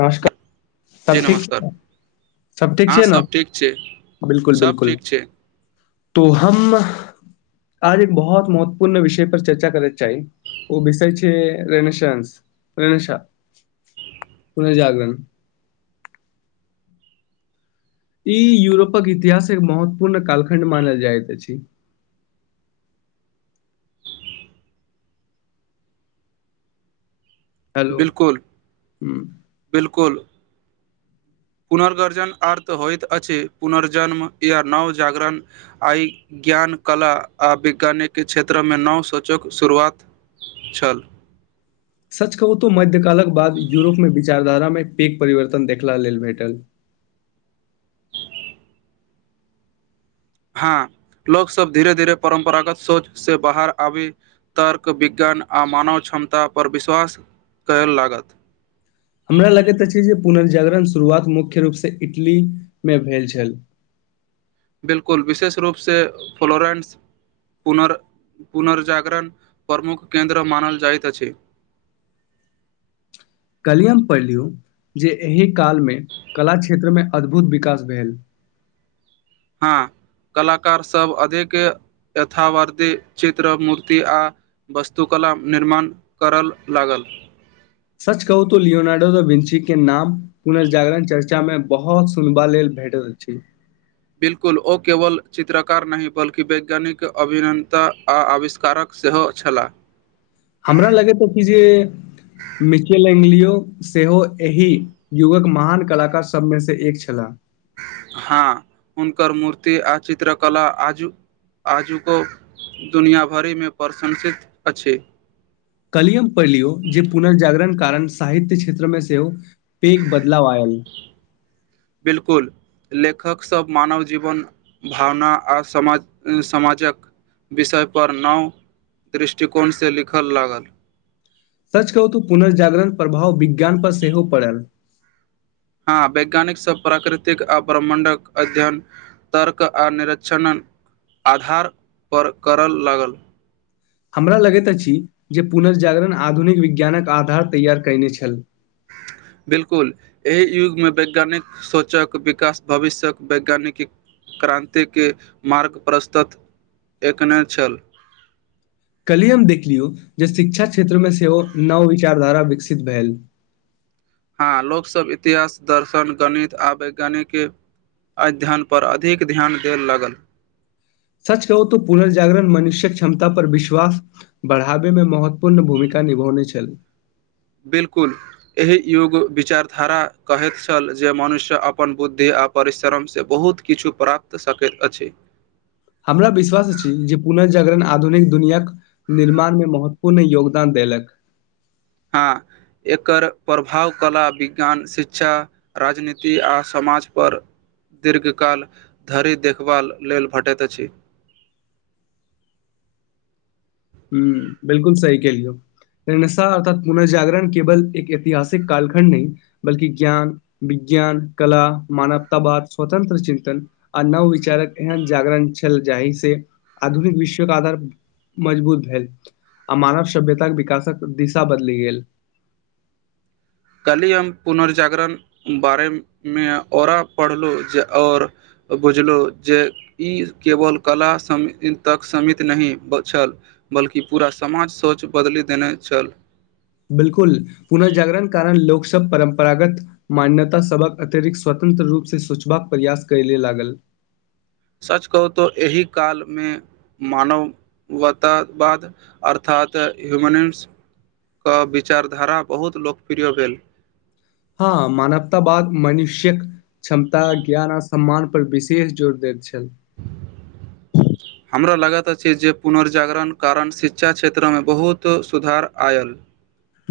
नमस्कार जी तब ठीक नमस्कार छै सब ठीक हँ छै ने ठीक छै बिलकुल सब बिलकुल ठीक छै तो हम आज एक बहुत महत्वपूर्ण विषय पर चर्चा करैत चाही ओ बिसै छै रेनेशंस रेनेशा पूर्न जागरण ई यूरोपक इतिहासक महत्वपूर्ण कालखण्ड मानल जाइत अछि [inaudible] हेलो बिलकुल हूँ बिलकुल पुनर्गर्जन आर्थ होइत अछि पुनर्जन्म य नव जाागरण आय ज्ञान कला आ वैज्ञानिक क्षेत्रमे नव सूचोक शुरुआत छल सच कवतहु मध्य्यकालक बाद यूरोपमे विचारधारामे पैघ परिवर्तन देखला लेल भेटल [inaudible] हँ लोकसभब धीरे धीरे परम्परागत सोच से बाहर आभे तर्क विज्ञान आ मानव क्षमता पर विश्वास कल लागत हमरा लगैत अछि जे पुनर्जागरण शुरुआत मुख्य रूपसँ इटलीमे भेल छल बिलकुल विशेष रूपसँ फ्लोरेंस पुन पुनर्जागरण प्रमुख केन्द्र मानल जाइत अछि [inaudible] पढ़िय जे एहि काल मे कला क्षेत्र मे अद्भुत विकास भेल हँ कलाकारसभ अधिक यथावर्ध चित्र मूर्ति आ वस्तुकला निर्माण करय लागल सच कहू तो लियोनार्डो त विन्सी के नाम पुनर्जागरण चर्चामे बहुत सुनबा लेल भेटैत छी बिलकुल ओ केवल चित्रकार नहि बल्कि वैज्ञानिक अभििनता आ आविष्कारक सेहो छलाह हमरा लगे त कि जे मिचेलेलियो सेहो एहि युगक महान कलाकार सभमेसँ एक छलाह हँ हुनकर मूर्ति आ चित्रकला आजु आजुको दुनिआँ भरिमे प्रशंसित अछि कलियम पढ़ि लियौ जे पुनर्जागरण कारण साहित्य क्षेत्रमे सेहो पैघ बदलाव आल बिलकुल लेखकसभ मानव जीवन भावना आ समाज समाजक विषयपर नव दृष्टिकोणसँ लिखय लागल सच कहू तू पुनर्जागरण प्रभाव विज्ञान पर सेहो पड़ल हँ वैज्ञानिक सब प्राकृतिक आ प्रमण्डक अध्ययन तर्क आ निरक्षण आधारपर करय लागल हमरा लगैत अछि जे पुनर्जागरण आधुनिक विज्ञानक आधार तैयार कयने छल ह [inaudible] बिलकुल एहि युगमे वैज्ञानिक सोचक विकास भविष्यक वैज्ञानिक क्रान्तिके मार्ग प्रस्तत एकने छल कलहि हम देखलियौ जे शिक्षा क्षेत्रमे सेहो नव विचारधारा विकसित भेल हँ लोकसभ इतिहास दर्शन गणित आ वैज्ञानिकके अध्ययनपर अधिक ध्यान देल लागल सच कहू त पुनर्जागरण मनुष्यक क्षमता पर विश्वास बढ़ावाबे मे महत्वपूर्ण भूमिका निभरने छल बिल्कुल एहि युग विचारधारा कहैत छल जे मनुष्य अपन बुद्धि आ आ परिश्रमसँ बहुत किछु प्राप्त सकैत अछि हमरा विश्वास अछि जे पुनर्जागरण आधुनिक दुनियाक निर्माणमे महत्वपूर्ण योगदान देलक हँ एकर प्रभाव कला विज्ञान शिक्षा राजनीति आ सम समाजपर दीर्घकाल धरि देखभाल लेल भेटैत अछि [inaudible] हँ बिलकुल सही कहलिय यौ अर्थ पुनर्जागरण केवल एक ऐतिहासिक कालखण्ड नहि बल्ि ज्ञान वि ज्ञान कला मानवता बाद स्वतंत्र चिन्तन आ नववचारक एहन जागरण छल जे चहि से आधुनिक विश्वके आधार मजबूत भेल आ मानव सभ्यताक विकासक दिशा बदलि गेल कल्हि हम पुनर्जागरण बारेमे औरा पढ़लहुँ जे आओर बुझलहुँ जे ई केवल कला तक सीमित नहि छल बल्कि पूरा समाज सोच बदलि देने छल बिलकुल पुनर्जागरण कारण लोकसभ परम्परागत मान्यता सभक अतिरिक्त स्वत स्वतंत्र रूप से सोचबाक प्रयास कयले लागल [inaudible] सच कहू त एहि कालमे मानववतावाद अर्थात त ह्युमनिम्सके विचारधारा बहुत लोकप्रिय भेल हँ मानवता बाद मनुष्यक क्षमता ज्ञान आ सम्मान पर विशेष जोर दैत छल [inaudible] हमरा लागैत अछि जे पुनर्जागरण कारण शिक्षा क्षेत्रमे बहुत सुधार आयल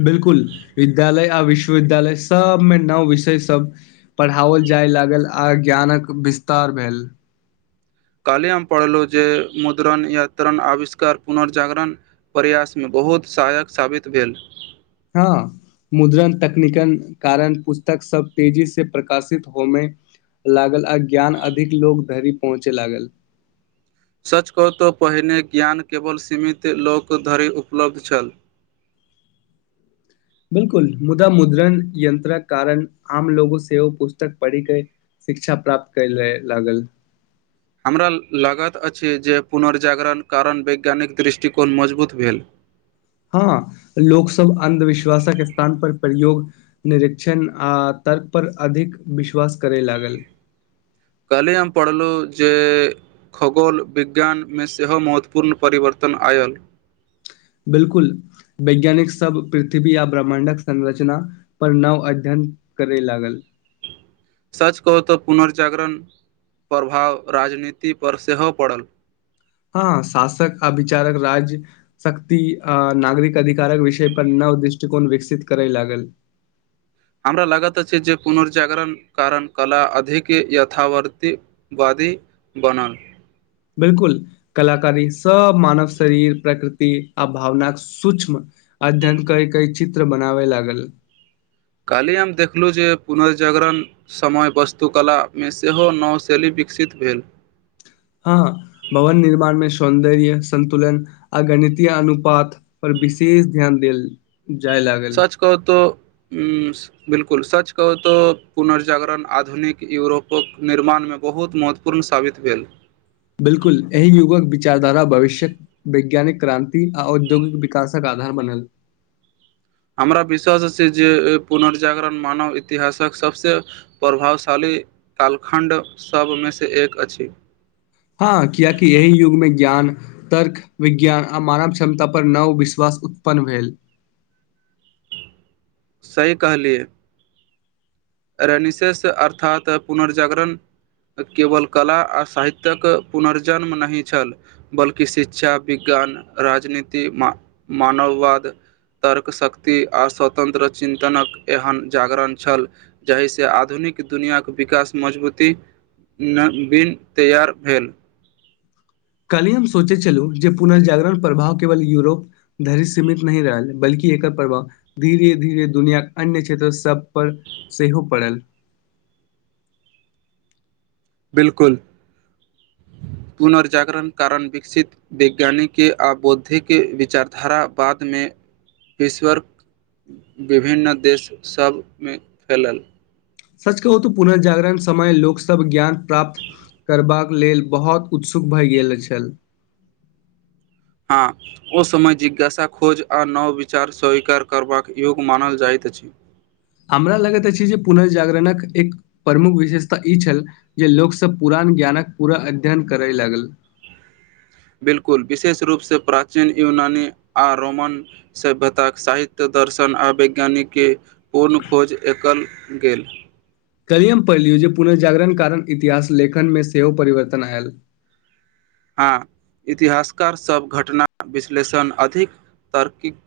बिल्कुल विद्यालय आ विश्वविद्यालय सबमे नव विषय सब पढ़ाओल जा जाय लागल आ ज्ञानक विस्तार भेल काल्हि हम पढ़लहुँ जे मुद्रण यात्रण आविष्कार पुनर्जागरण प्रयासमे ब बहुत सहायक साबित भेल हँ मुद्रण तकनीकन कारण पुस्तक सब तेजी से प्रकाशित होमय लागल आ ज्ञान अधिक लोग धरि पहुँचय लागल सच कहु तऽ पहिने ज्ञान केवल सीमित लोक धरि उपलब्ध छल [inaudible] बिलकुल मुदा मुद्रण यंत्रक कारण आम लोगो से ओ पुस्तक पढ़ि कऽ शिक्षा प्राप्त कयले लागल ह [inaudible] हमरा लागैत अछि जे पुनर्जागरण कारण वैज्ञानिक दृष्टिकोण मजबूत भेल हँ लोक सब अन्धविश्वासक स्थान पर प्रयोग निरक्षिण आ तर्क पर अधिक विश्वास करै लागल [inaudible] काल्हि हम पढ़लुँ जे खगोल विज्ञानमे सेहो महत्वपूर्ण परिवर्तन तन आयल बिलकुल वैज्ञानिक सब पृथ्वी आ ब्रह्माण्डक संरचना पर नव अध्ययन करय लागल सच कहू तऽ पुनर्जागरण प्रभाव राजनीतिपर सेहो पड़ल हँ शासक अभिचारक राज्य शक्ति आ नागरिक अधिकारक विषय पर न नव दृष्टिकोन विकसित करै लागल [inaudible] हमरा लागैत अछि जे पुनर्जागरण कारण कला अधिक यथावर्ति बाद ति बनल बिलकुल कलाकारी सब मानव शरीर प्रकृति आ भावनाक सुक्ष्म अध्ययन कई कई चित्र बनावे लागल ह [inaudible] काल्हि हम देखलुजे पुनर्जागरण समय वस्तुकलामे सेहो नव शैली बी विकसित भेल हँ भवन निर्माण मे सौन्दर्य सन्तुलन आ गणितीय अनुपात पर विशेष ध्यान देल जाय लागल सच कहू तो ह्म बिलकुल सच कहू तऽ पुनर्जागरण आधुनिक यूरोपक निर्माणमे मे बहुत महत्वपूर्ण साबित भेल बिलकुल एहि युगक विचारधारा भविष्यक वैज्ञानिक क्रान्ति आ औद्योगिक विकासक कार आधार बनेल [inaudible] हमरा विश्वास अछि जे पुनर्जागरण मानव इतिहासक सबसे प्रभावशाली के कालखण्ड सबमेसँ एक अछि हँ कियाक एहि युगमे ज्ञान तर्क विज्ञान आ मानव क्षमता पर नव विश्वास उत्पन्न भेल सही कहलियै रेनिसस अर्थात पुनर्जागरण केवल कला आ साहित्यक पुनर्जन्म नहि छल बल्कि शिक्षा विज्ञान राजनीति मा मानववाद तर्क शक्ति आ स्वतन्त्र चिन्तनक एहन जागरण छल जाहिसे आधुनिक दुनिआँके विकास मजबूती नहि बिन तैयार भेल काल्हि हम सोचै छलु जे पुनर्जागरण प्रभाव केवल यूरोप धरि सीमित नहि रहल बल्कि कि एकर प्रभाव धीरे धीरे दुनियाक अन्य क्षेत्र सब पर सेहो पड़ल [inaudible] बिलकुल पुनर्जागरण कारण विकसित वैज्ञानिके आ बौद्धिके विचारधारा बाद में विश्वर विभिन्न देश सभमें फैलल सच कहू त पुनर्जागरण समय लोकसभ ज्ञान प्राप्त करबाक लेल बहुत उत्सुक भए गेल छल [inaudible] हँ ओ समय जिज्ञासा खोज आ नव विचार स्वीकार करबाक योग मानल जाइत छी हमरा लगैत अछि जे पुनर्जागरणक एक प्रमुख विशेषता ई छल जे लोकसभ पुरान ज्ञानक पूरा अध्ययन करय लागल [unintelligible] बिलकुल विशेष रूपसँ प्राचीन यूनानी आ रोमन सभ्यतााक साहित्य दर्शन आ वैज्ञानिक के पूर्ण खोज एकल गेल कलियम पढ़लियू जे पुनर्जागरण कारण इतिहास लेखन में सेहो परिवर्तन आयल हँ इतिहासकार सभ घटना विश्लेषण अधिक तर्कीक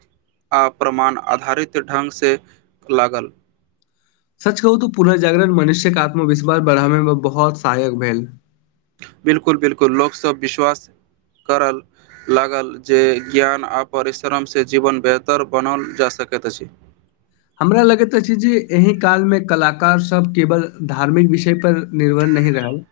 आ प्रमाण आधारित ढङ्ग से लागल सच कहू तऽ पुनर्जागरण मनुष्य्यक आत्मविश्वास बढ़ाबैमें बहुत सहायक भेल बिलकुल बिलकुल लोकसभ विश्वास करल लागल जे ज्ञान आ परिश्रम सँ जीवन बेहतर बनाओल जा सकैत अछि हमरा लगैत अछि जे एहि काल में कलाकार सब केवल धार्मिक विषय पर निर्भर नहि रहल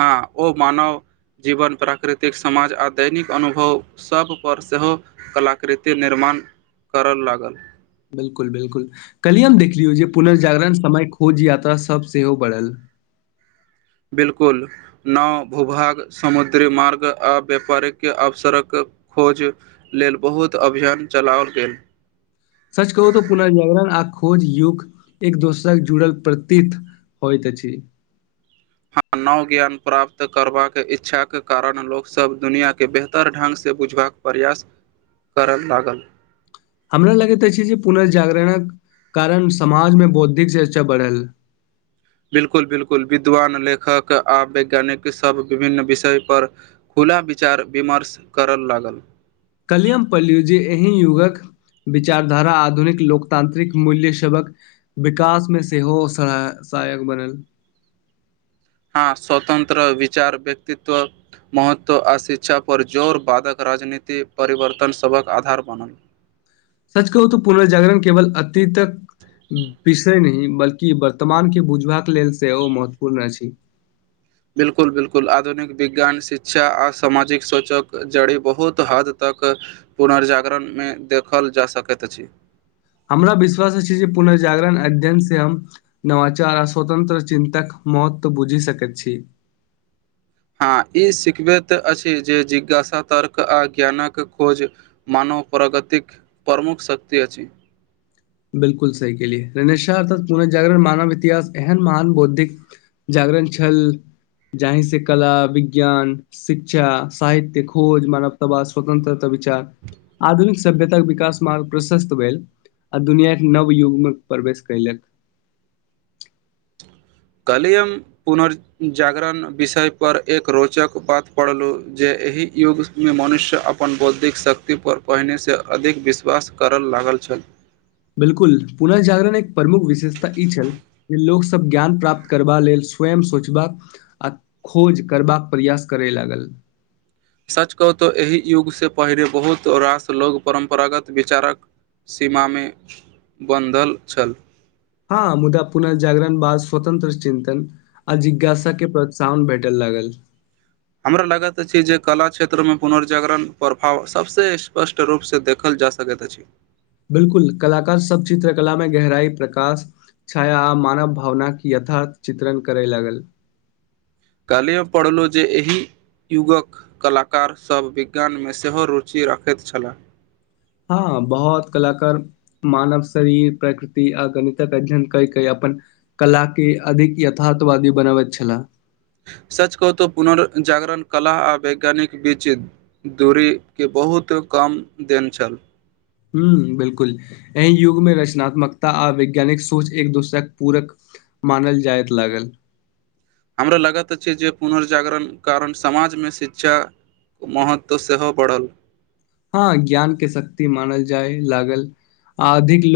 हँ ओ मानव जीवन प्राकृतिक समाज आ दैनिक अनुभव सभपर सेहो कलाकृति निर्माण करय लागल बिलकुल बिलकुल काली हम देखलियौ जे पुनर्जागरण समय खोज यात्रा सभ सेहो बढ़ल बिलकुल नौ भूभाग समुद्री मार्ग आ व्यापारिक अवसर क खोज लेल बहुत अभियान चलाओल गेल सच कहू तऽ पुनर्जागरण आ खोज युग एक दोसरक जुड़ल प्रतीत होइत अछी हँ नव ज्ञान प्राप्त करबाक इच्छा के कारण लोकसभ दुनिया के बेहतर ढङंगसँ बुझबाक प्रयास करय लागल हमरा लागैत अछी जे पुर्नजागरणक कारण समाजमे बौद्धिक चर्चा बढ़ल बिलकुल बिलकुल विद्वान लेखक आ वैज्ञानिक सभ विभिन्न विषय पर खुद खुला विचार विमर्श करऽ लागल काल्हिये हम पढ़लौ जे एहि युगक विचारधारा आधुनिक लोकतांत्रिक मूल्य सभहक विकासमे सेहो स सहायक बनल [inaudible] हँ स्वतंत्र विचार व्यक्तित्व महत्व आ शिक्षा पर जोर वादा कर राजनीति परिवर्तन सभक आधार बनल सच कहू त पुनर्जागरण केवल अतीतक विषय नहि बल्कि वर्तमानके बुझबाक लेल सेहो महत्वपूर्ण अछि बिलकुल बिलकुल आधुनिक विज्ञान शिक्षा आ सामाजिक सोचक जड़ी बहुत हद तक क पुनर्जागरणमे देखल जा सकैत अछि हमरा विश्वास छै जे पुनर्जागरण अध्ययन से हम नवाचार आ स्वतंत्र चिन्तक महत्व बुझि सकैत छी [inaudible] हँ ई सिखबैत अछि जे जिज्ञासा तर्क आ ज्ञानक खोज मानव प्रगतिक प्रमुख शक्ति अछि बिल्कल सही केलियै निस्वार्थ पुर्नजागरण मानव इतिहास एहन महान बौद्धिक जागरण छल जाहि से कला विज्ञान शिक्षा साहित्य खोज मानवतावा स्वतंत्रता विचार आधुनिक सभ्यताके विकास मार्ग प्रशस्त भेल आ दुनीयाकें नवयुगमे प्रवेश कयलक काल्हि हम पुनर्जागरण विषय पर एक रोचक बात पढ़लहु जे एहि युगमे मनुष्य अपन बौद्धिक शक्ति पर पहिने से अधिक विश्वास कर लागल छल बिलकुल पुर्नजागरण एक प्रमुख विशेषता ई छल जे लोकसभ ज्ञान प्राप्त करबा लेल स्वयं सोचबाक आ खोज करबाक प्रयास करय लागल ह [inaudible] सच कहु तऽ एहि युग से पहिले बहुत रास लोग परम्परागत विचारक सीमामे बन्धल छल हँ मुदा पुनर्जागरण बाद स्वतंत्र चिन्तन आ जिज्ञासा के प्रोत्साहन भेटल लग ट्वेल हमरा लगैत अछि जे कला क्षेत्रमे पुनर्जागरण प्रभाव सभस स्पष्ट रूपसँ देखल जा सकैत अछि बिलकुल कलाकार सब चित्रकलामे गहराइ प्रकाश छाया आ मानव भावनाक यथा चित्रण करय लागल कालियेअ पढ़लहुं जे एहि युगक कलाकारसभ विज्ञानमे सेहो रुचि राखैत छलाह हँ बहुत कलाकार मानव शरीर प्रकृति आ गणित के अध्ययन कय कै अपन कला के अधिक यथार्थवादी बनाबैत छला ह [inaudible] सच कहु तऽ पुनर्जागरण कला आओर वैज्ञानिक बीच दूरीके बहुत कम देन छल हं बिलकुल एहि युगमे रचनात्मकता आ वैज्ञानिक सोच एक दोसरक पूरक मानल जाइत लागल हमरा लागत छै जे पुनर्जागरण कारण समाजमे शिक्षा महत्व सेहो बढ़ल हँ ज्ञान के शक्ति मानल जाय लागल आ अधिक ल